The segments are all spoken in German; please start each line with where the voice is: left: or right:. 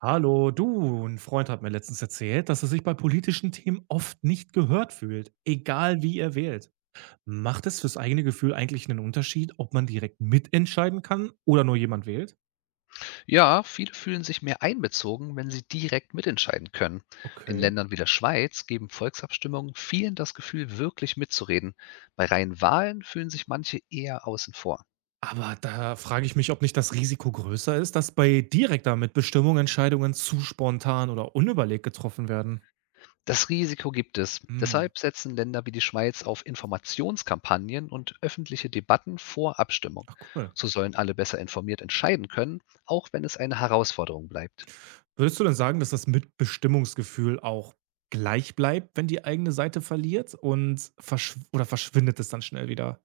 right: Hallo, du, ein Freund hat mir letztens erzählt, dass er sich bei politischen Themen oft nicht gehört fühlt, egal wie er wählt. Macht es fürs eigene Gefühl eigentlich einen Unterschied, ob man direkt mitentscheiden kann oder nur jemand wählt?
left: Ja, viele fühlen sich mehr einbezogen, wenn sie direkt mitentscheiden können. In
right: Okay.
left: Ländern wie der Schweiz geben Volksabstimmungen vielen das Gefühl, wirklich mitzureden. Bei reinen Wahlen fühlen sich manche eher außen vor.
right: Aber da frage ich mich, ob nicht das Risiko größer ist, dass bei direkter Mitbestimmung Entscheidungen zu spontan oder unüberlegt getroffen werden.
left: Das Risiko gibt es.
right: Hm,
left: Deshalb setzen Länder wie die Schweiz auf Informationskampagnen und öffentliche Debatten vor Abstimmung.
right: ach cool.
left: So sollen alle besser informiert entscheiden können, auch wenn es eine Herausforderung bleibt.
right: Würdest du denn sagen, dass das Mitbestimmungsgefühl auch gleich bleibt, wenn die eigene Seite verliert und verschwindet es dann schnell wieder?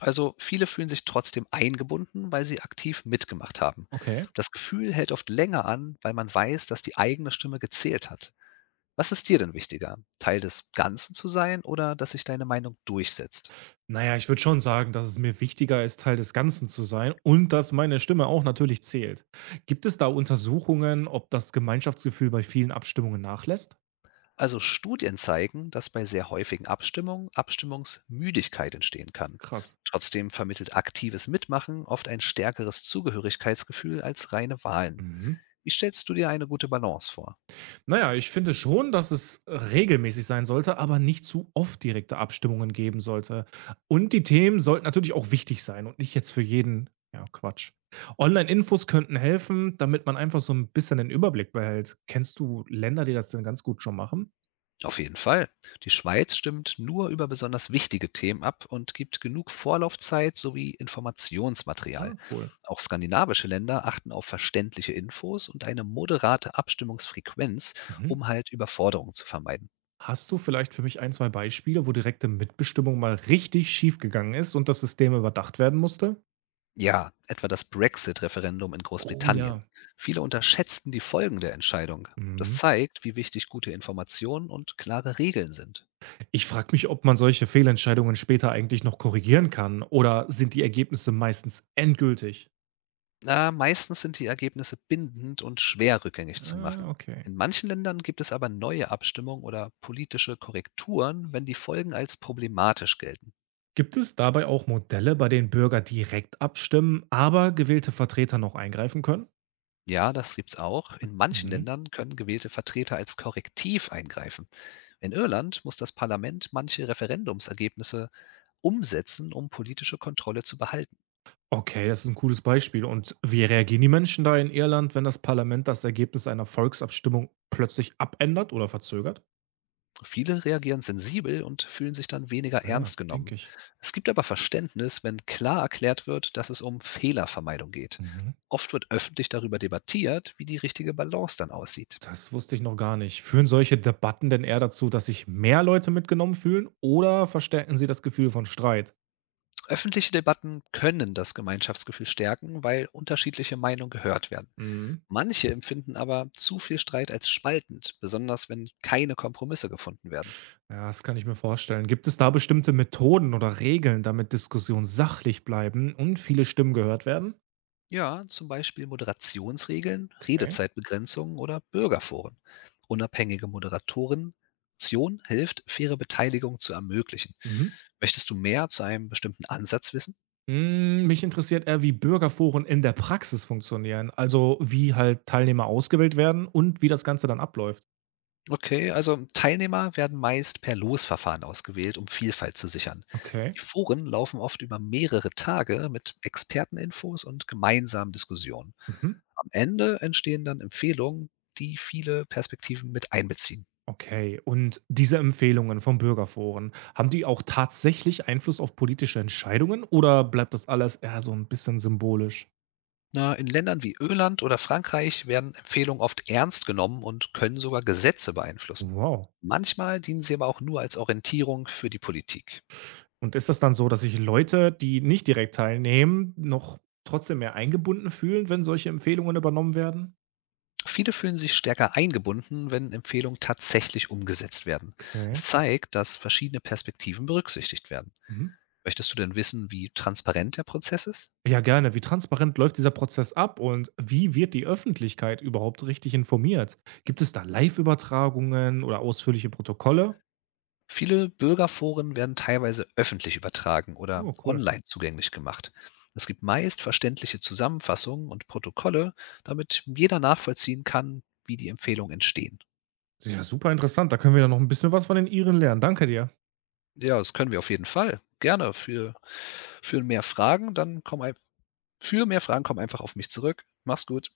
left: Also viele fühlen sich trotzdem eingebunden, weil sie aktiv mitgemacht haben.
right: Okay.
left: Das Gefühl hält oft länger an, weil man weiß, dass die eigene Stimme gezählt hat. Was ist dir denn wichtiger, Teil des Ganzen zu sein oder dass sich deine Meinung durchsetzt?
right: Naja, ich würde schon sagen, dass es mir wichtiger ist, Teil des Ganzen zu sein und dass meine Stimme auch natürlich zählt. Gibt es da Untersuchungen, ob das Gemeinschaftsgefühl bei vielen Abstimmungen nachlässt?
left: Also Studien zeigen, dass bei sehr häufigen Abstimmungen Abstimmungsmüdigkeit entstehen kann.
right: Krass.
left: Trotzdem vermittelt aktives Mitmachen oft ein stärkeres Zugehörigkeitsgefühl als reine Wahlen.
right: Mhm.
left: Wie stellst du dir eine gute Balance vor?
right: Na ja, ich finde schon, dass es regelmäßig sein sollte, aber nicht zu oft direkte Abstimmungen geben sollte. Und die Themen sollten natürlich auch wichtig sein und nicht jetzt für jeden ja, Quatsch. Online-Infos könnten helfen, damit man einfach so ein bisschen den Überblick behält. Kennst du Länder, die das denn ganz gut schon machen?
left: Auf jeden Fall. Die Schweiz stimmt nur über besonders wichtige Themen ab und gibt genug Vorlaufzeit sowie
right: Ja,
left: Informationsmaterial.
right: cool.
left: Auch skandinavische Länder achten auf verständliche Infos und eine moderate Abstimmungsfrequenz,
right: Mhm.
left: um halt Überforderung zu vermeiden.
right: Hast du vielleicht für mich ein 2 Beispiele, wo direkte Mitbestimmung mal richtig schief gegangen ist und das System überdacht werden musste?
left: Ja, etwa das Brexit-Referendum in
right: Oh
left: Großbritannien.
right: ja.
left: Viele unterschätzten die Folgen der Entscheidung. Das
right: Mhm.
left: zeigt, wie wichtig gute Informationen und klare Regeln sind.
right: Ich frage mich, ob man solche Fehlentscheidungen später eigentlich noch korrigieren kann, oder sind die Ergebnisse meistens endgültig?
left: Na, meistens sind die Ergebnisse bindend und schwer rückgängig zu
right: Ah,
left: machen.
right: okay.
left: In manchen Ländern gibt es aber neue Abstimmungen oder politische Korrekturen, wenn die Folgen als problematisch gelten.
right: Gibt es dabei auch Modelle, bei denen Bürger direkt abstimmen, aber gewählte Vertreter noch eingreifen können?
left: Ja, das gibt's auch. In manchen
right: Mhm.
left: Ländern können gewählte Vertreter als Korrektiv eingreifen. In Irland muss das Parlament manche Referendumsergebnisse umsetzen, um politische Kontrolle zu behalten.
right: Okay, das ist ein cooles Beispiel. Und wie reagieren die Menschen da in Irland, wenn das Parlament das Ergebnis einer Volksabstimmung plötzlich abändert oder verzögert?
left: Viele reagieren sensibel und fühlen sich dann weniger
right: Ja,
left: ernst
right: denke
left: genommen.
right: ich.
left: Es gibt aber Verständnis, wenn klar erklärt wird, dass es um Fehlervermeidung geht.
right: Mhm.
left: Oft wird öffentlich darüber debattiert, wie die richtige Balance dann aussieht.
right: Das wusste ich noch gar nicht. Führen solche Debatten denn eher dazu, dass sich mehr Leute mitgenommen fühlen, oder verstärken sie das Gefühl von Streit?
left: Öffentliche Debatten können das Gemeinschaftsgefühl stärken, weil unterschiedliche Meinungen gehört werden.
right: Mhm.
left: Manche empfinden aber zu viel Streit als spaltend, besonders wenn keine Kompromisse gefunden werden.
right: Ja, das kann ich mir vorstellen. Gibt es da bestimmte Methoden oder Regeln, damit Diskussionen sachlich bleiben und viele Stimmen gehört werden?
left: Ja, zum Beispiel Moderationsregeln,
right: Okay.
left: Redezeitbegrenzungen oder Bürgerforen. Unabhängige Moderatoren Tion hilft, faire Beteiligung zu ermöglichen.
right: Mhm.
left: Möchtest du mehr zu einem bestimmten Ansatz wissen?
right: Mich interessiert eher, wie Bürgerforen in der Praxis funktionieren, also wie halt Teilnehmer ausgewählt werden und wie das Ganze dann abläuft.
left: Okay, also Teilnehmer werden meist per Losverfahren ausgewählt, um Vielfalt zu sichern.
right: Okay.
left: Die Foren laufen oft über mehrere Tage mit Experteninfos und gemeinsamen Diskussionen.
right: Mhm.
left: Am Ende entstehen dann Empfehlungen, die viele Perspektiven mit einbeziehen.
right: Okay, und diese Empfehlungen vom Bürgerforen, haben die auch tatsächlich Einfluss auf politische Entscheidungen, oder bleibt das alles eher so ein bisschen symbolisch?
left: Na, in Ländern wie Öland oder Frankreich werden Empfehlungen oft ernst genommen und können sogar Gesetze beeinflussen.
right: Wow.
left: Manchmal dienen sie aber auch nur als Orientierung für die Politik.
right: Und ist das dann so, dass sich Leute, die nicht direkt teilnehmen, noch trotzdem mehr eingebunden fühlen, wenn solche Empfehlungen übernommen werden?
left: Viele fühlen sich stärker eingebunden, wenn Empfehlungen tatsächlich umgesetzt werden.
right: Okay.
left: Es zeigt, dass verschiedene Perspektiven berücksichtigt werden.
right: Mhm.
left: Möchtest du denn wissen, wie transparent der Prozess ist?
right: Ja, gerne. Wie transparent läuft dieser Prozess ab und wie wird die Öffentlichkeit überhaupt richtig informiert? Gibt es da Live-Übertragungen oder ausführliche Protokolle?
left: Viele Bürgerforen werden teilweise öffentlich übertragen oder
right: Oh, cool.
left: online zugänglich gemacht. Es gibt meist verständliche Zusammenfassungen und Protokolle, damit jeder nachvollziehen kann, wie die Empfehlungen entstehen.
right: Ja, super interessant. Da können wir ja noch ein bisschen was von den Iren lernen. Danke dir.
left: Ja, das können wir auf jeden Fall. Gerne. Für mehr Fragen, für mehr Fragen komm einfach auf mich zurück. Mach's gut.